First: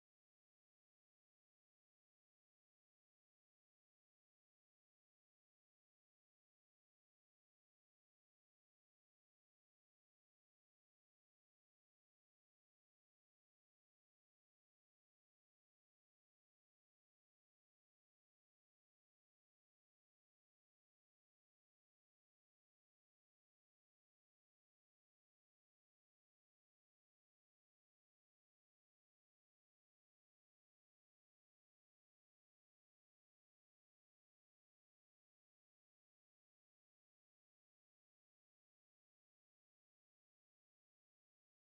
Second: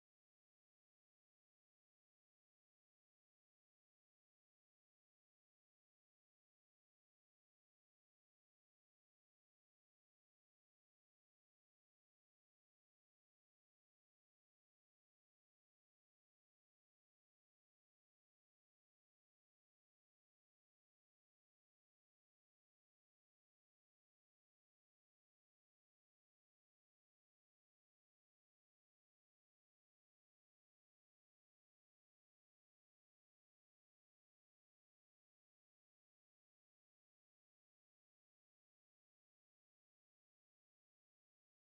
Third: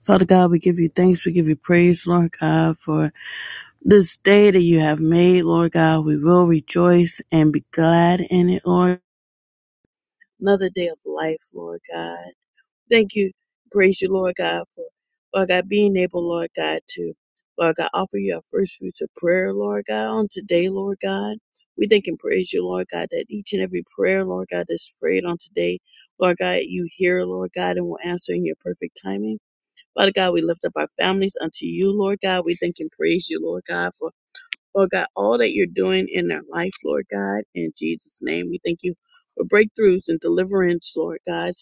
Father God, we give you thanks. We give you praise, Lord God, for this day that you have made, Lord God. We will rejoice and be glad in it, Lord. Another day of life, Lord God. Thank you. Praise you, Lord God, for, Lord God, being able, Lord God, to, Lord God, offer you our first fruits of prayer, Lord God, on today, Lord God. We thank and praise you, Lord God, that each and every prayer, Lord God, that's prayed on today, Lord God, you hear, Lord God, and will answer in your perfect timing. Father God, we lift up our families unto you, Lord God. We thank and praise you, Lord God, for, Lord God, all that you're doing in their life, Lord God. In Jesus' name, we thank you for breakthroughs and deliverance, Lord God.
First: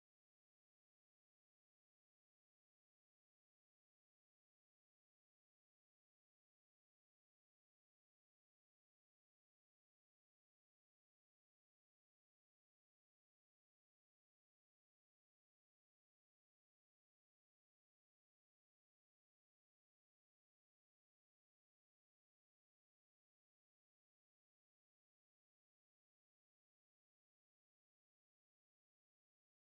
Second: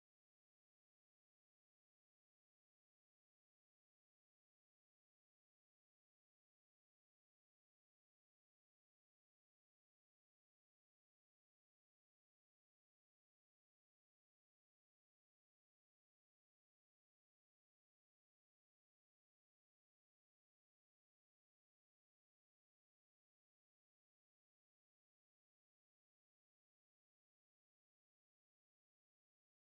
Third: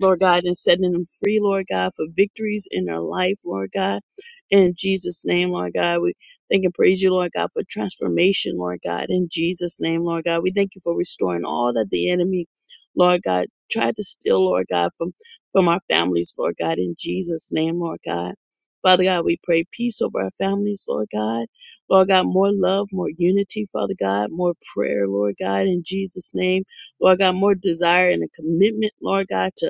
Lord God, and setting them free, Lord God, for victories in their life, Lord God. In Jesus' name, Lord God, we thank and praise you, Lord God, for transformation, Lord God. In Jesus' name, Lord God, we thank you for restoring all that the enemy, Lord God, tried to steal, Lord God, from, from our families, Lord God. In Jesus' name, Lord God. Father God, we pray peace over our families, Lord God. Lord God, more love, more unity, Father God, more prayer, Lord God, in Jesus' name. Lord God, more desire and a commitment, Lord God, to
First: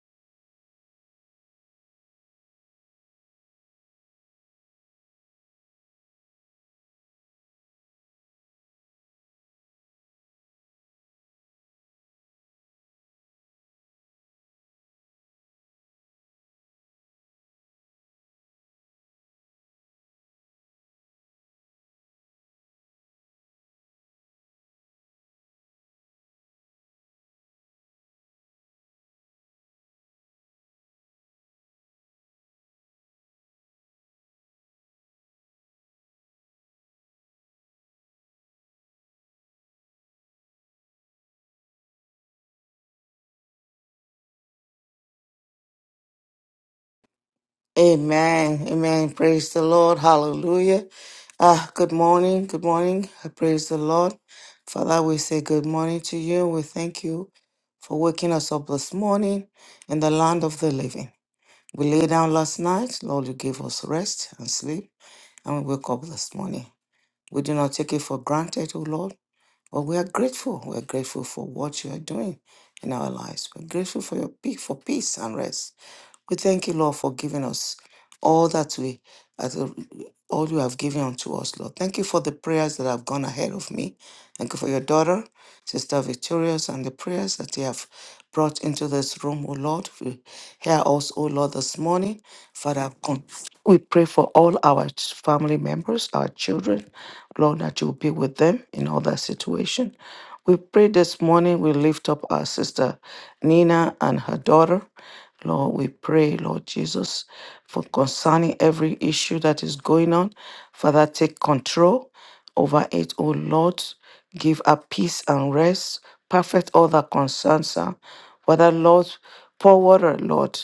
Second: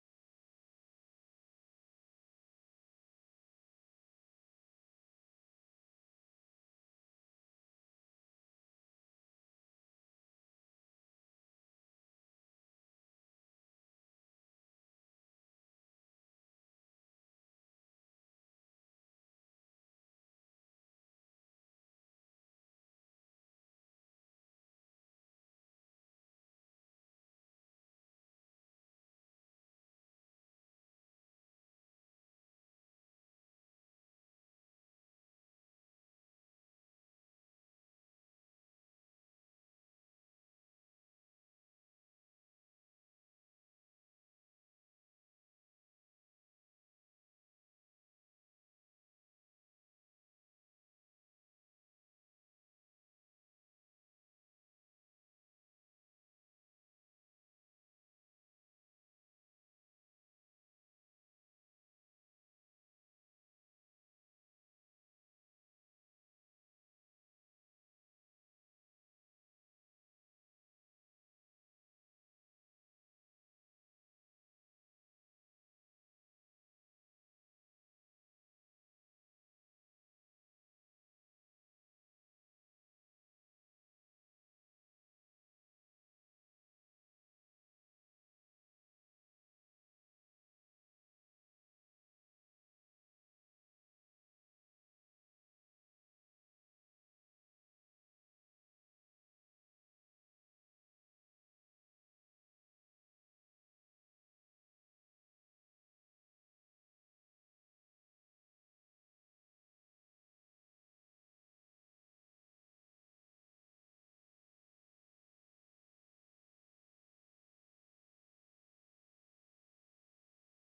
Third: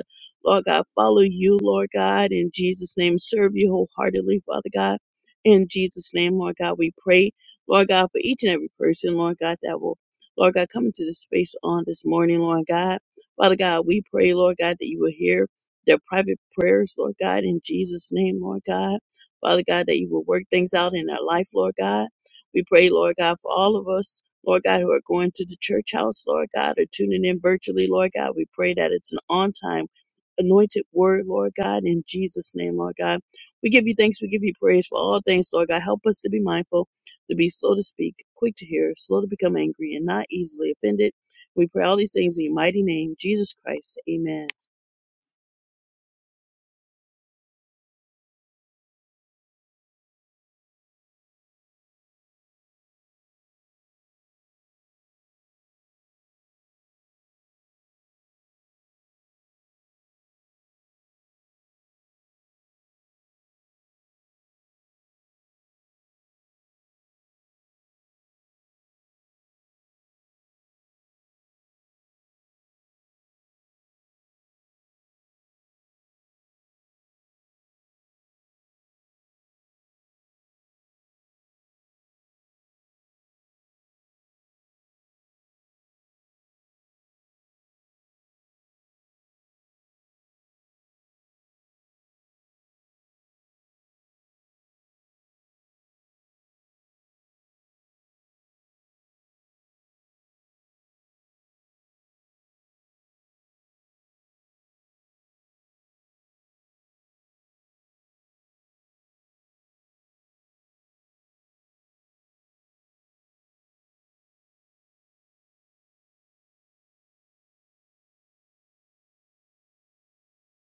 Lord God, follow you, Lord God, in Jesus' name. Serve you wholeheartedly, Father God. In Jesus' name, Lord God, we pray, Lord God, for each and every person, Lord God, that will, Lord God, come into this space on this morning, Lord God. Father God, we pray, Lord God, that you will hear their private prayers, Lord God, in Jesus' name, Lord God. Father God, that you will work things out in our life, Lord God. We pray, Lord God, for all of us, Lord God, who are going to the church house, Lord God, or tuning in virtually, Lord God. We pray that it's an on time anointed word, Lord God, in Jesus' name, Lord God. We give you thanks, we give you praise for all things, Lord God. Help us to be mindful, to be slow to speak, quick to hear, slow to become angry, and not easily offended. We pray all these things in your mighty name, Jesus Christ. Amen. Amen. Amen. Praise the Lord. Hallelujah. Ah, good morning. Good morning. I praise the Lord. Father, we say good morning to you. We thank you for waking us up this morning in the land of the living. We lay down last night. Lord, you gave us rest and sleep, and we wake up this morning. We do not take it for granted, O Lord, but we are grateful. We are grateful for what you are doing in our lives. We're grateful for your peace, for peace and rest. We thank you, Lord, for giving us all that we, as a- all you have given unto us, Lord. Thank you for the prayers that have gone ahead of me. Thank you for your daughter, Sister Victorious, and the prayers that you have brought into this room, O Lord. We hear us, O Lord, this morning. Father, con- we pray for all our ch- family members, our children, Lord, that you will be with them in all their situation. We pray this morning we lift up our sister Nina and her daughter. Lord, we pray, Lord Jesus, for concerning every issue that is going on. Father, take control over it, O Lord. Give her peace and rest. Perfect all that concerns her. Father, Lord, pour water, Lord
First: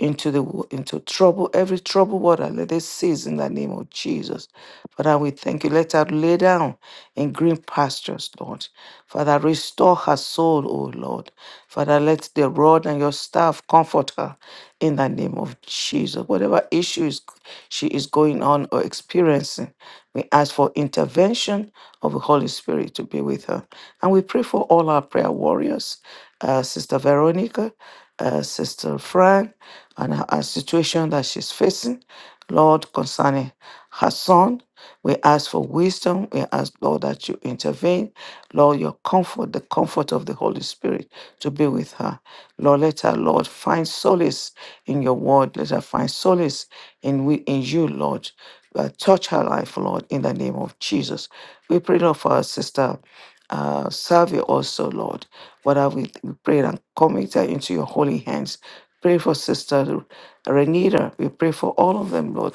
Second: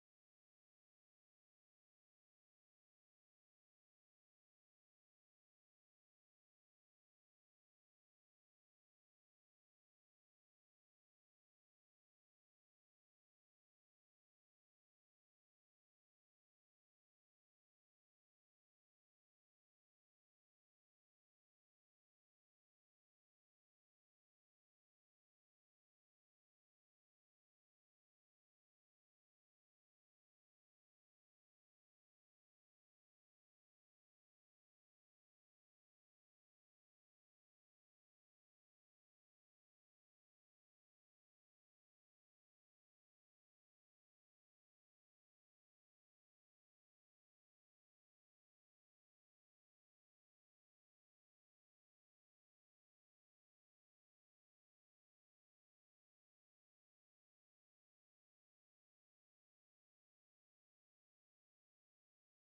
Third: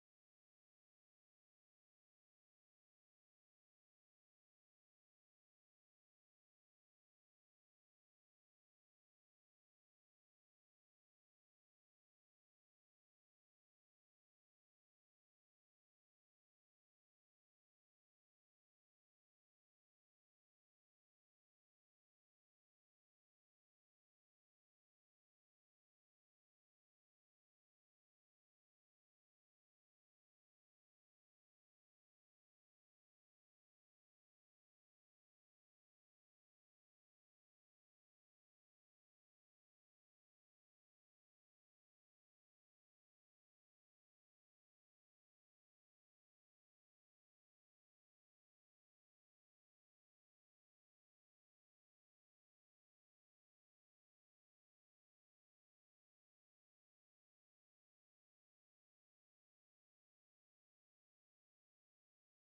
into the wo- into trouble, every trouble water. Let it cease in the name of Jesus. Father, we thank you. Let her lay down in green pastures, Lord. Father, restore her soul, O Lord. Father, let the rod and your staff comfort her in the name of Jesus. Whatever issues she is going on or experiencing, we ask for intervention of the Holy Spirit to be with her. And we pray for all our prayer warriors, uh, Sister Veronica, uh, Sister Fran and her, her situation that she's facing. Lord, concerning her son, we ask for wisdom. We ask, Lord, that you intervene. Lord, your comfort, the comfort of the Holy Spirit to be with her. Lord, let her, Lord, find solace in your word. Let her find solace in, we, in you, Lord. Uh, touch her life, Lord, in the name of Jesus. We pray, Lord, for our sister uh, serve also, Lord. Father, we, we pray and commit her into your holy hands. Pray for Sister Renita. We pray for all of them, Lord.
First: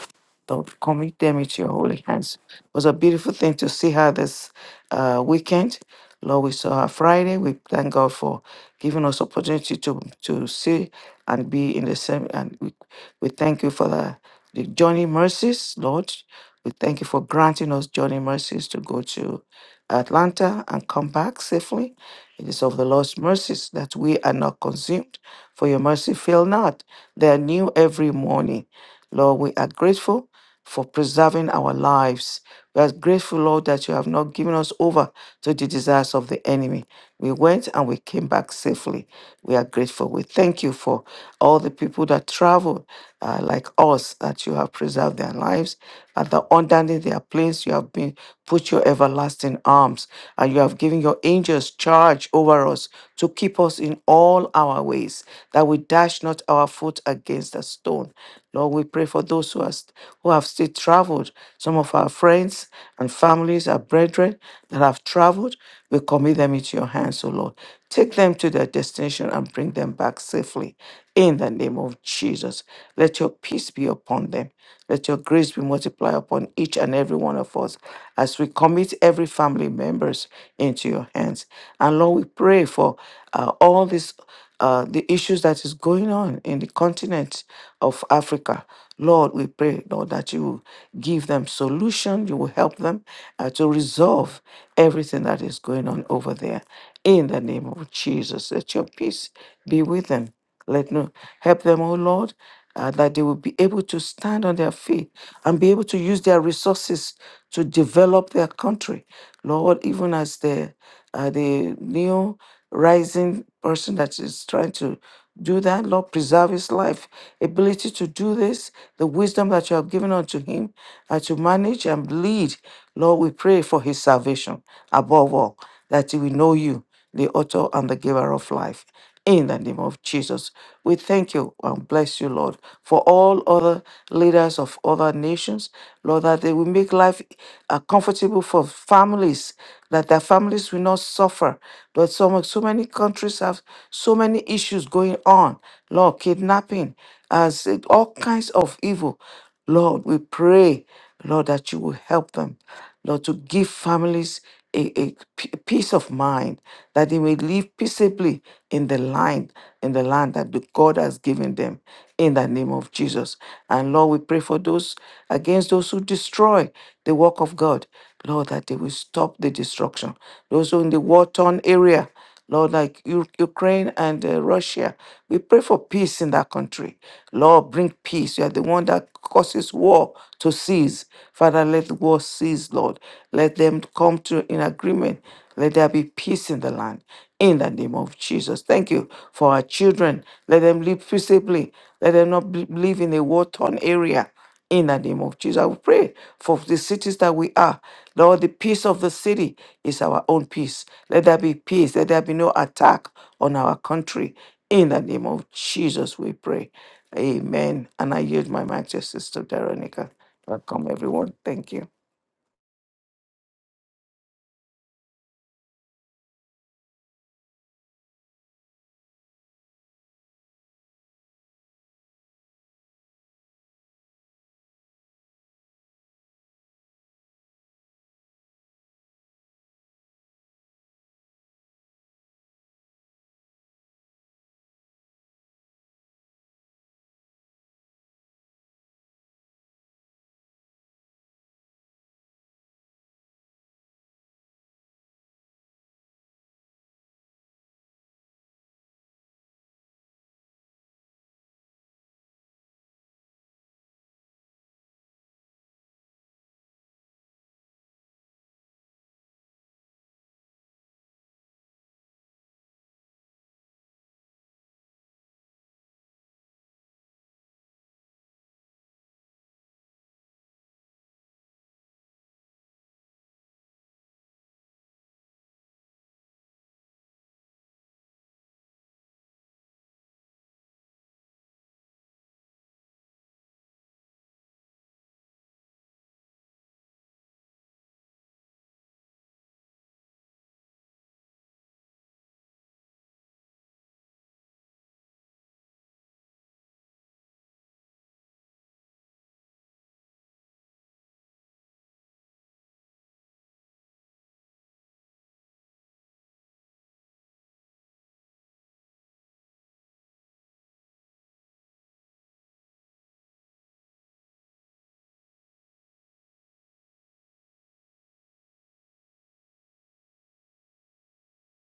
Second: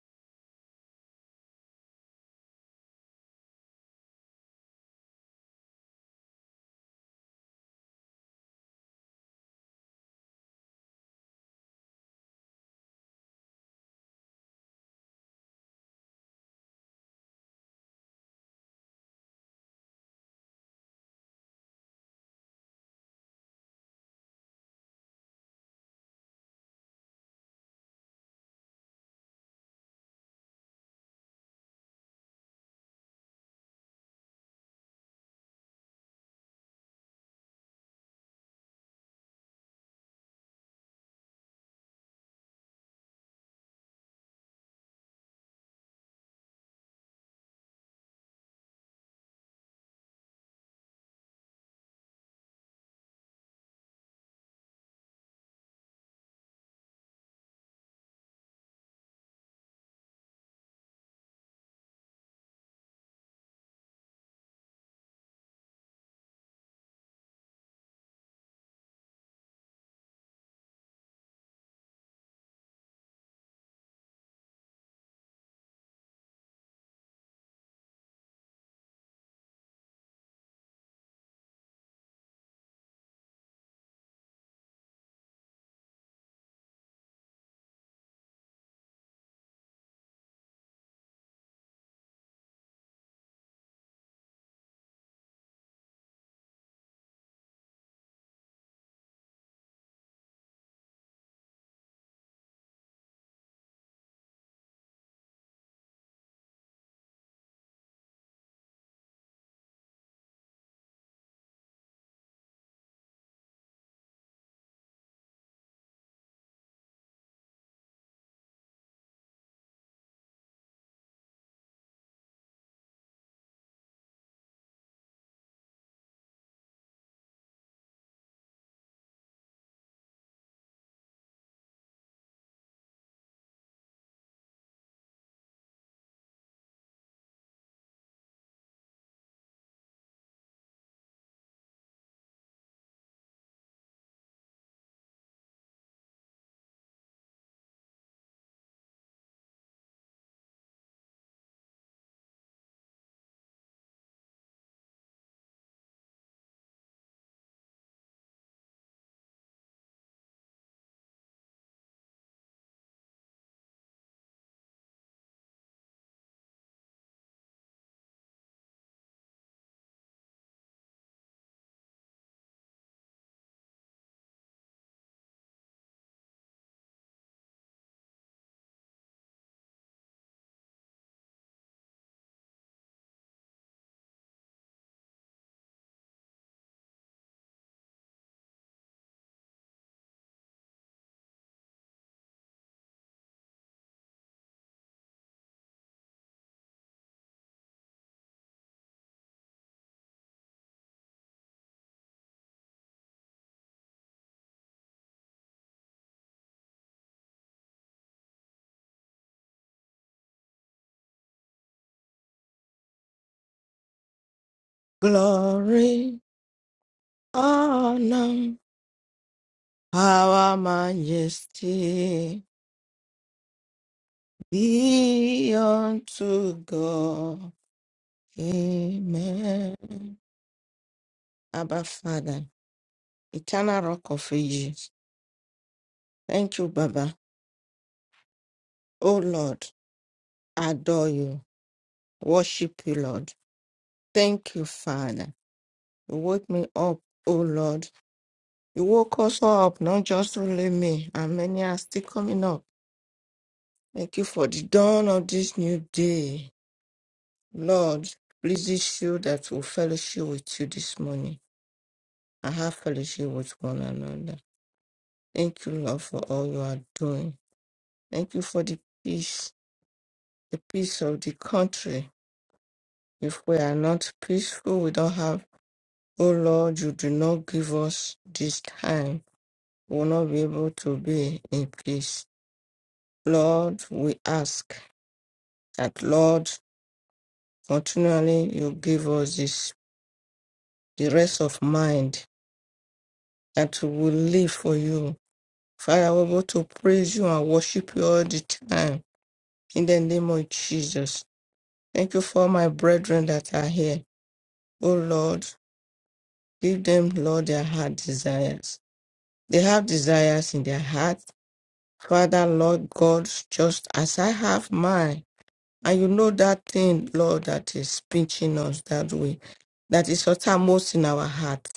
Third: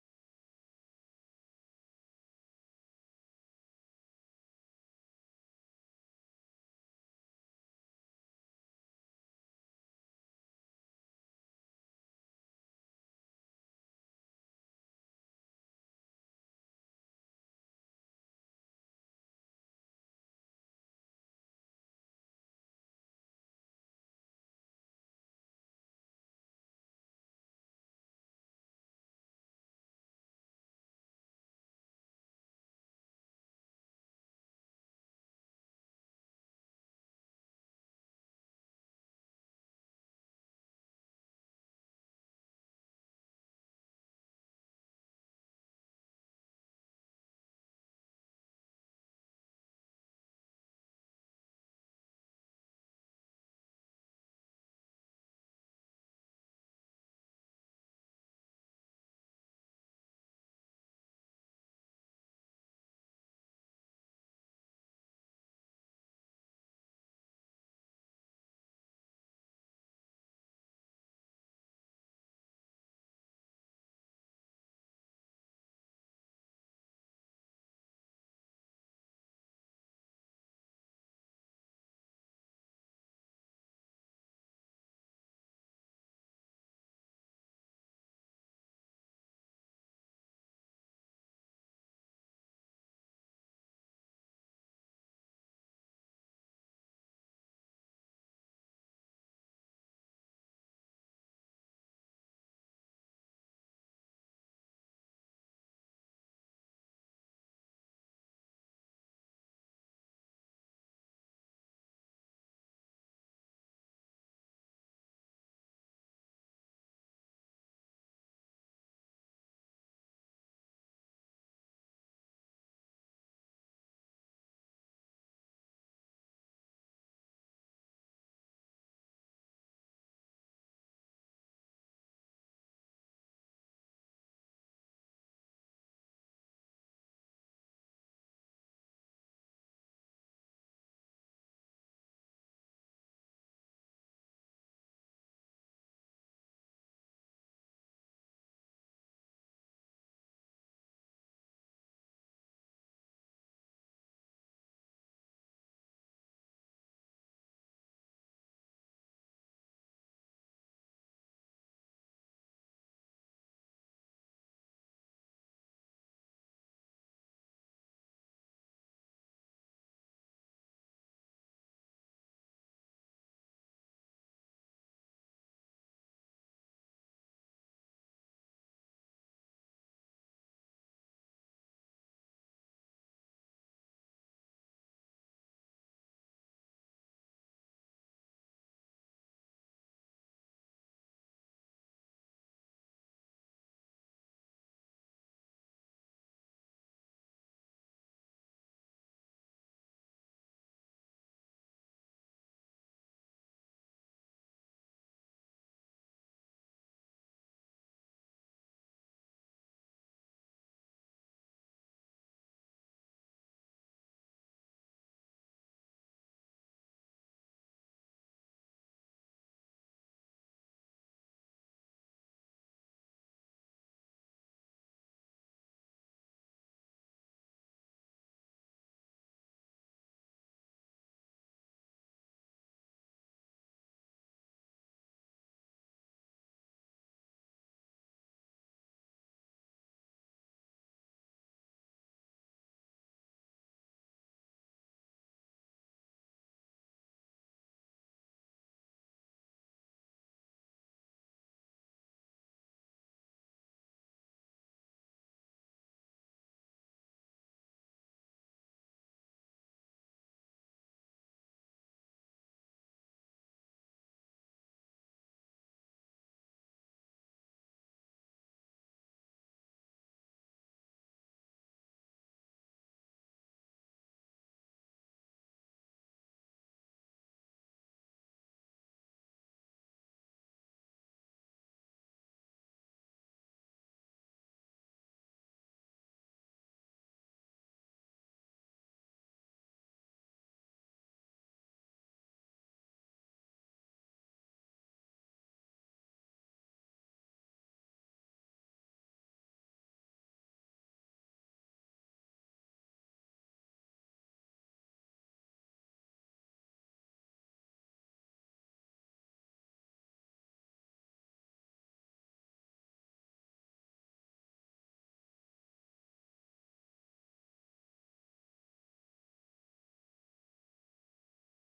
Lord, commit them into your holy hands. It was a beautiful thing to see her this uh, weekend. Lord, we saw her Friday. We thank God for giving us opportunity to to see and be in the same. And we, we thank you for the, the journey mercies, Lord. We thank you for granting us journey mercies to go to Atlanta and come back safely. It is of the Lord's mercies that we are not consumed for your mercy fail not. They are new every morning. Lord, we are grateful for preserving our lives. We are grateful, Lord, that you have not given us over to the desires of the enemy. We went and we came back safely. We are grateful. We thank you for all the people that traveled, uh, like us, that you have preserved their lives. And that underneath their place, you have been put your everlasting arms, and you have given your angels charge over us to keep us in all our ways, that we dash not our foot against a stone. Lord, we pray for those who, are, st- who have still traveled, some of our friends and families, our brethren that have traveled. We commit them into your hands, O Lord. Take them to their destination and bring them back safely. In the name of Jesus, let your peace be upon them. Let your grace be multiplied upon each and every one of us as we commit every family members into your hands. And Lord, we pray for uh, all these uh, the issues that is going on in the continent of Africa. Lord, we pray, Lord, that you will give them solution, you will help them uh, to resolve everything that is going on over there. In the name of Jesus, let your peace be with them. Let no help them, oh Lord, uh, that they will be able to stand on their feet and be able to use their resources to develop their country. Lord, even as the uh, the new rising person that is trying to do that, Lord, preserve his life, ability to do this, the wisdom that you have given unto him uh, to manage and lead. Lord, we pray for his salvation above all, that he will know you, the author and the giver of life in the name of Jesus. We thank you and bless you, Lord, for all other leaders of other nations, Lord, that they will make life uh, comfortable for families, that their families will not suffer. But so, much, so many countries have so many issues going on, Lord, kidnapping, as it- all kinds of evil. Lord, we pray, Lord, that you will help them, Lord, to give families a, a p- peace of mind, that they may live peaceably in the land, in the land that the God has given them in the name of Jesus. And Lord, we pray for those against those who destroy the work of God. Lord, that they will stop the destruction. Those who in the war torn area, Lord, like U- Ukraine and uh, Russia, we pray for peace in that country. Lord, bring peace. You are the one that causes war to cease. Father, let the war cease, Lord. Let them come to in agreement. Let there be peace in the land. In the name of Jesus. Thank you for our children. Let them live peaceably. Let them not be- live in a war torn area. In the name of Jesus, we pray for the cities that we are. Lord, the peace of the city is our own peace. Let there be peace. Let there be no attack on our country. In the name of Jesus, we pray. Amen. And I yield my mic to Sister Veronica. Welcome, everyone. Thank you. Glory, honor, power, majesty be unto God. Amen. Abba Father, eternal rock of ages. Thank you, Baba. Oh Lord, adore you. Worship you, Lord. Thank you, Father. You woke me up, oh Lord. You woke us all up, not just only me, and many are still coming up. Thank you for the dawn of this new day. Lord, please this you that will fellowship with you this morning and have fellowship with one another. Thank you, Lord, for all you are doing. Thank you for the peace, the peace of the country. If we are not peaceful, we don't have. Oh Lord, you do not give us this time. We will not be able to be in peace. Lord, we ask that, Lord, continually you give us this, the rest of mind that we will live for you Father, we're able to praise you and worship you all the time in the name of Jesus. Thank you for my brethren that are here. Oh Lord, give them, Lord, their heart desires. They have desires in their heart. Father, Lord God, just as I have mine. And you know that thing, Lord, that is pinching us that way, that is uttermost in our heart.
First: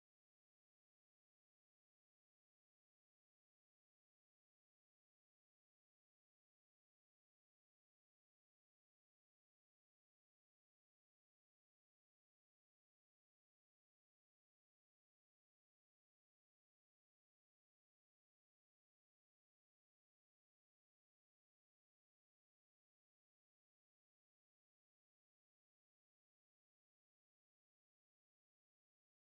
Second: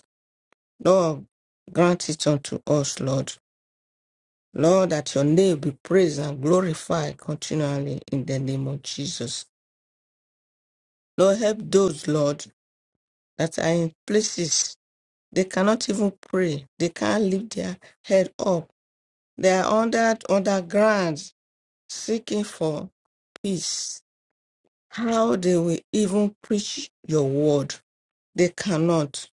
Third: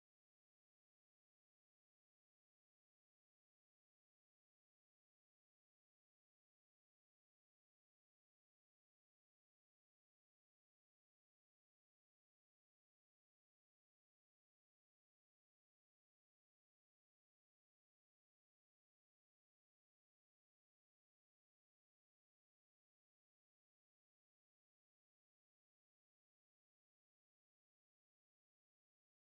Lord, grant it unto us, Lord. Lord, that your name be praised and glorified continually in the name of Jesus. Lord, help those, Lord, that are in places they cannot even pray. They can't lift their head up. They are under underground seeking for peace. How they will even preach your word. They cannot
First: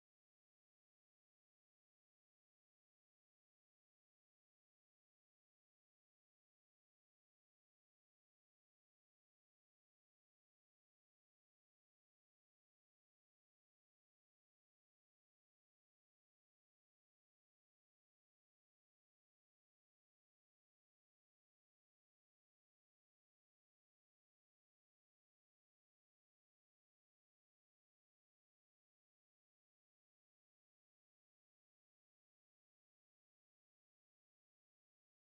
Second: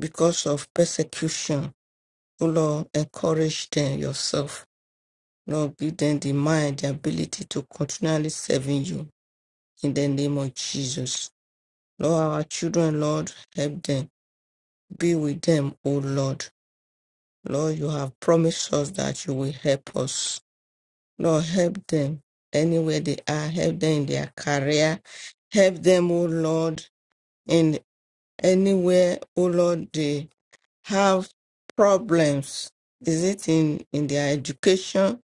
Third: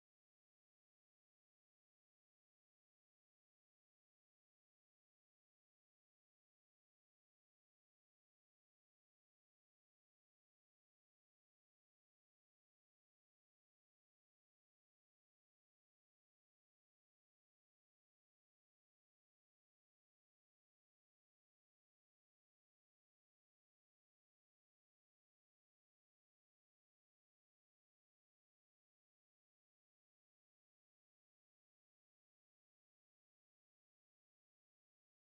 because of persecution. Oh Lord, encourage them yourself. Lord, give them the mind, the ability to continually serving you in the name of Jesus. Lord, our children, Lord, help them. Be with them, O Lord. Lord, you have promised us that you will help us. Lord, help them anywhere they are. Help them in their career. Help them, O Lord, in anywhere, O Lord, they have problems. Is it in, in their education?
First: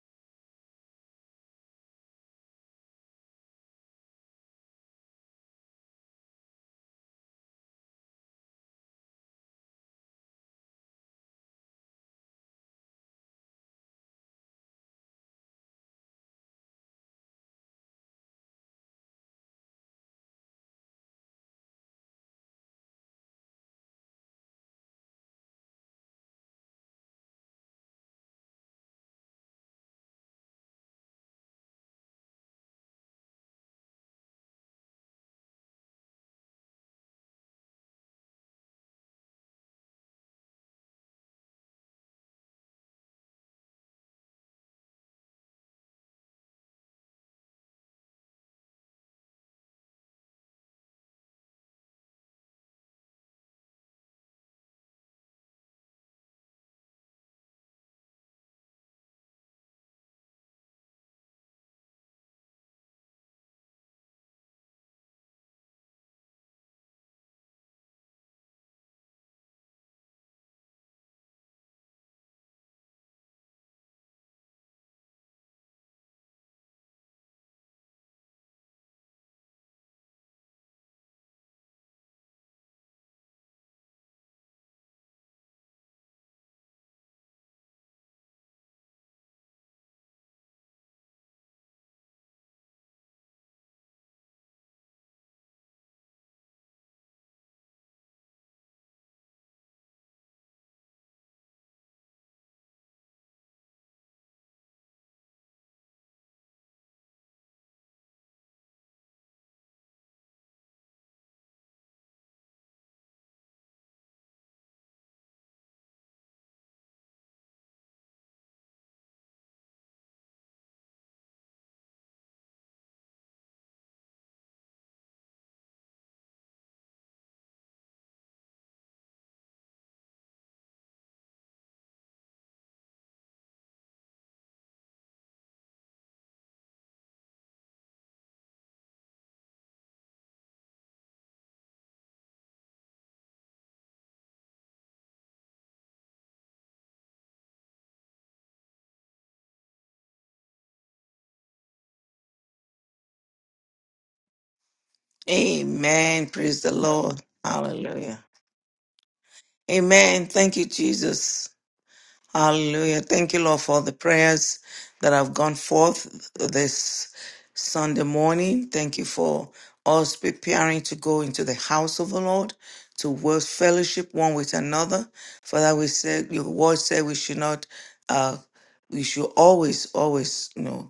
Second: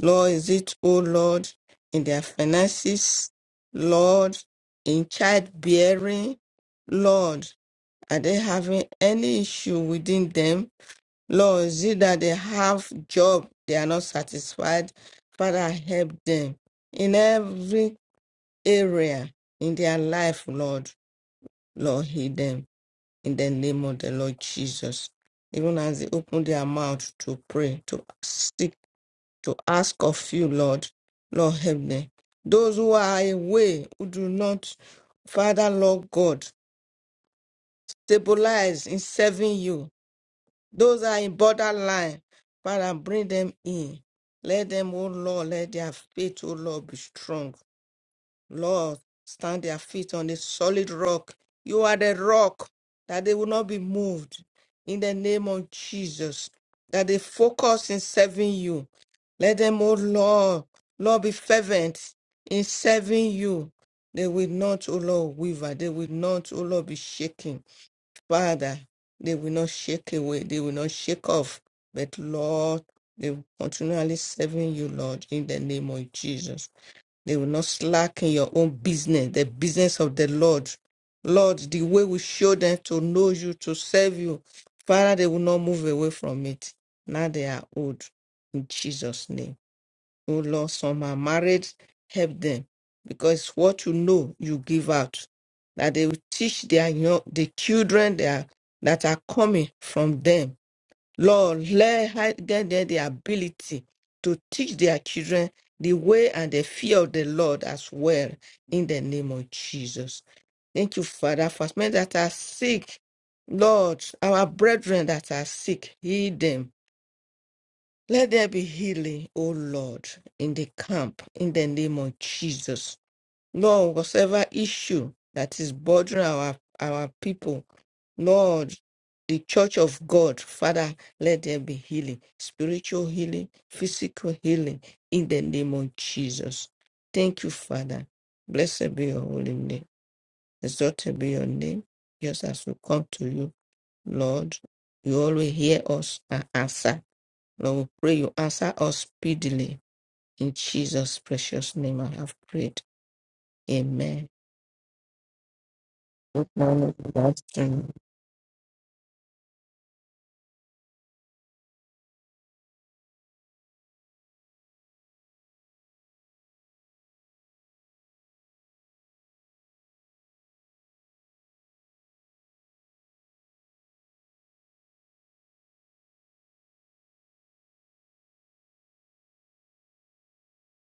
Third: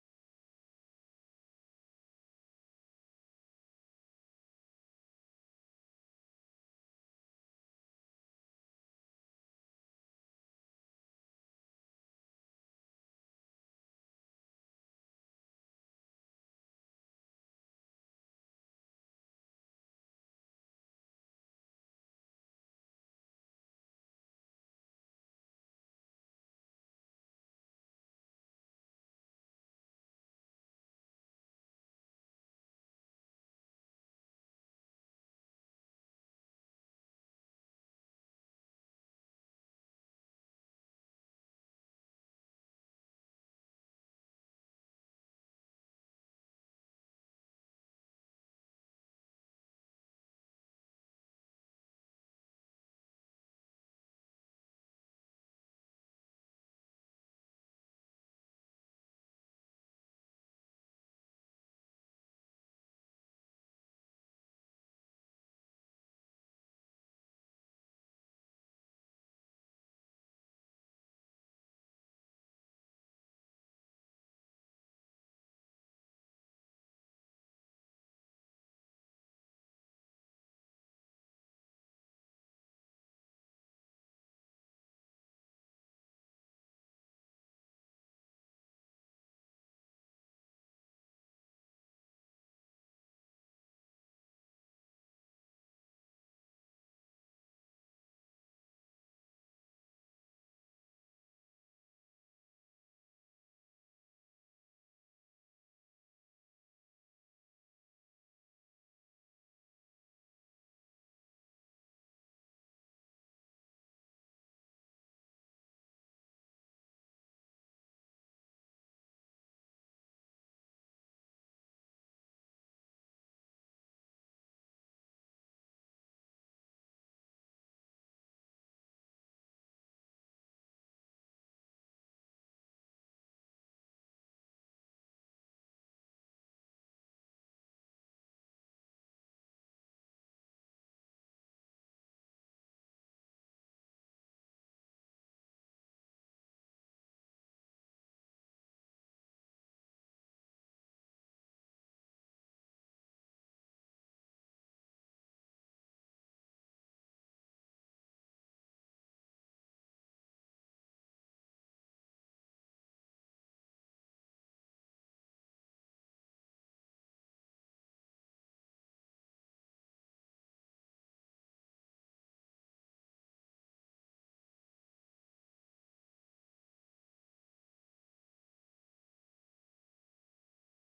Lord, is it, oh Lord, in their finances, Lord, in childbearing, Lord, are they having any issue within them? Lord, is it that they have job, they are not satisfied? Father, help them in every area in their life, Lord. Lord, heal them in the name of the Lord Jesus. Even as they open their mouth to pray, to seek to ask of you, Lord. Lord, help me. Those who are away, who do not, Father, Lord God, stabilize in serving you. Those are in borderline, Father, bring them in. Let them, oh Lord, let their faith, oh Lord, be strong. Lord, stand their feet on a solid rock. You are the rock that they will not be moved in the name of Jesus. That they focus in serving you. Let them, oh Lord, Lord, be fervent in serving you. They will not, oh Lord, waver. They will not, oh Lord, be shaken. Father, they will not shake away. They will not shake off. But Lord, they will continually serving you, Lord, in the name of Jesus. They will not slack in your own business, the business of the Lord. Lord, the way we show them to know you, to serve you, Father, they will not move away from it. Now they are old. In Jesus' name. Oh Lord, some are married, help them. Because what you know, you give out. That they will teach their young, the children that are, that are coming from them Lord, let her get them the ability to teach their children the way and the fear of the Lord as well, in the name of Jesus. Thank you, Father, for men that are sick. Lord, our brethren that are sick, heal them. Let there be healing, O Lord, in the camp, in the name of Jesus. Lord, whatever issue that is bothering our, our people, Lord, the church of God, Father, let there be healing, spiritual healing, physical healing, in the name of Jesus. Thank you, Father. Blessed be your holy name. Exalted be your name. Just as we come to you, Lord, you always hear us and answer. Lord, we pray you answer us speedily. In Jesus' precious name I have prayed. Amen. Amen. Praise the Economic Lord. production Hallelujah. Amen. Thank you, Jesus. Hallelujah. Thank you, Lord, for the prayers that have gone forth this Sunday morning. Thank you for us preparing to go into the house of the Lord to work fellowship one with another. Father, we said your word said we should not uh we should always, always, you know,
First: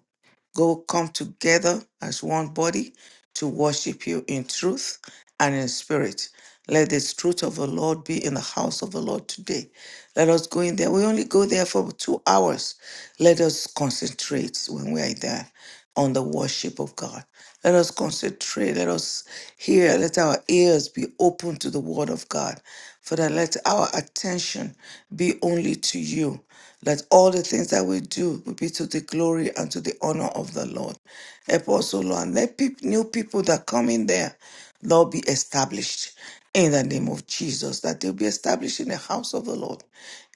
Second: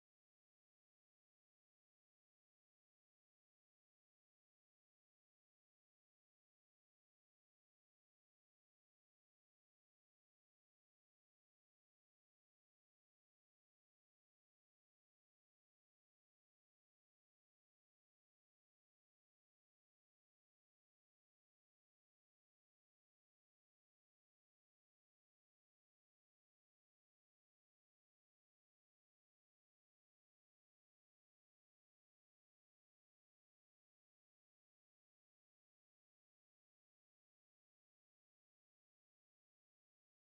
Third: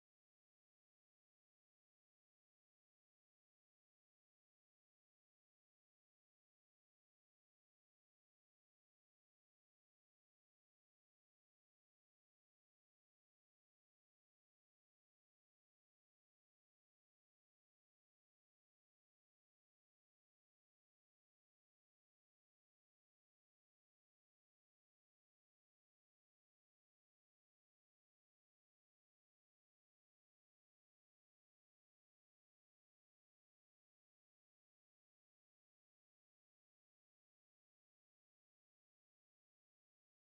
go come together as one body to worship you in truth and in spirit. Let the truth of the Lord be in the house of the Lord today. Let us go in there. We only go there for two hours. Let us concentrate when we are there on the worship of God. Let us concentrate. Let us hear. Let our ears be open to the word of God. For that, let our attention be only to you. Let all the things that we do will be to the glory and to the honor of the Lord. Help us, O Lord, and let peop- new people that come in there. Lord, be established in the name of Jesus, that they'll be established in the house of the Lord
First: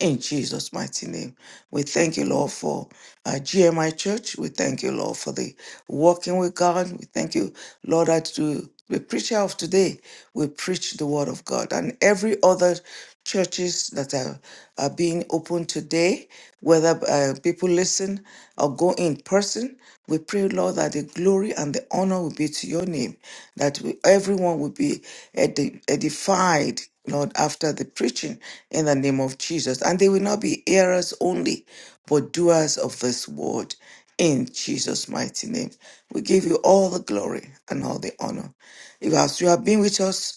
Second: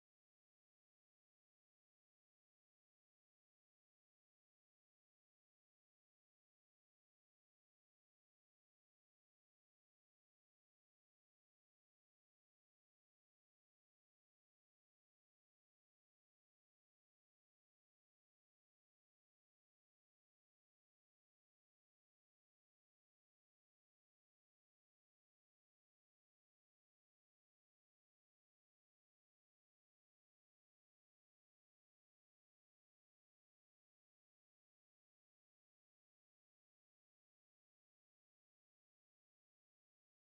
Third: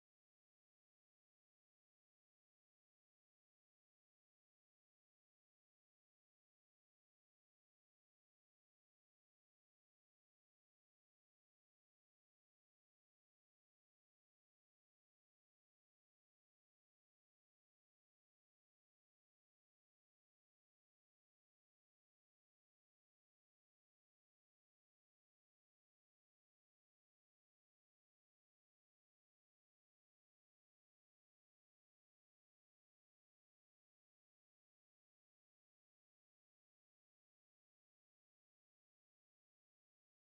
in Jesus' mighty name. We thank you, Lord, for uh, GMI Church. We thank you, Lord, for the walking with God. We thank you, Lord, that to the preacher of today, we preach the word of God. And every other churches that are, are being opened today, whether uh, people listen or go in person. We pray, Lord, that the glory and the honor will be to your name, that we, everyone will be edi- edified, Lord, after the preaching in the name of Jesus. And they will not be hearers only, but doers of this word in Jesus' mighty name. We give you all the glory and all the honor. If as you have been with us,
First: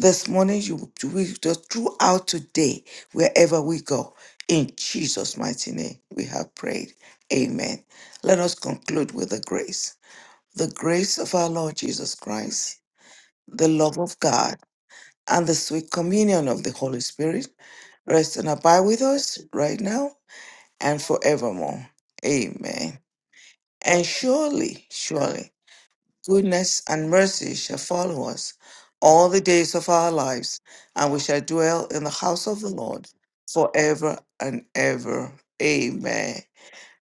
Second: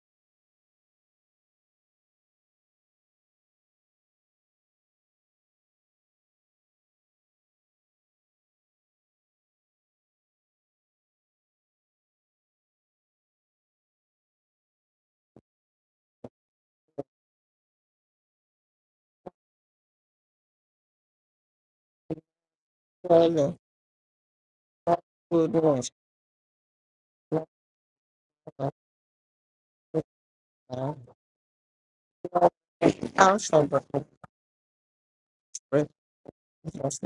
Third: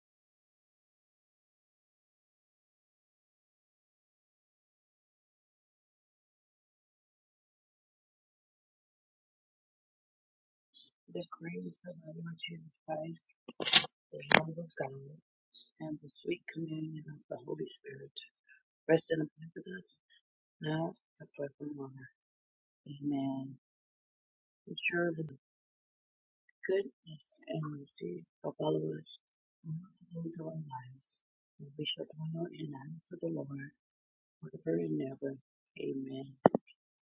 this morning you we just throughout today wherever we go in jesus mighty name we have prayed amen let us conclude with the grace the grace of our lord jesus christ the love of god and the sweet communion of the holy spirit rest and abide with us right now and forevermore amen further and surely surely food was Goodness and mercy shall follow us all the days of our lives, and we shall dwell in the house of the Lord also the forever and ever. Amen.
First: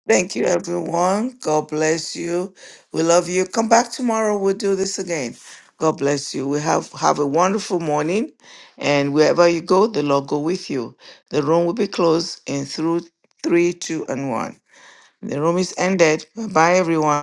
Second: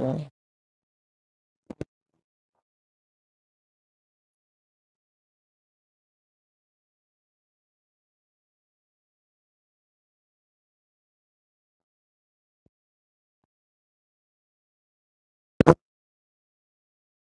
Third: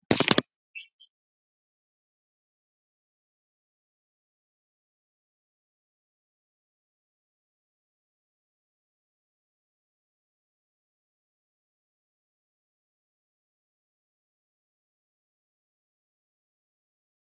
Thank you, everyone. God bless you. We love you. Come back tomorrow. We'll do this again. God bless you. We have have a wonderful morning, and wherever you go, the Lord go with you. The room will be closed in through three, two, and one. The room is ended. Bye, everyone.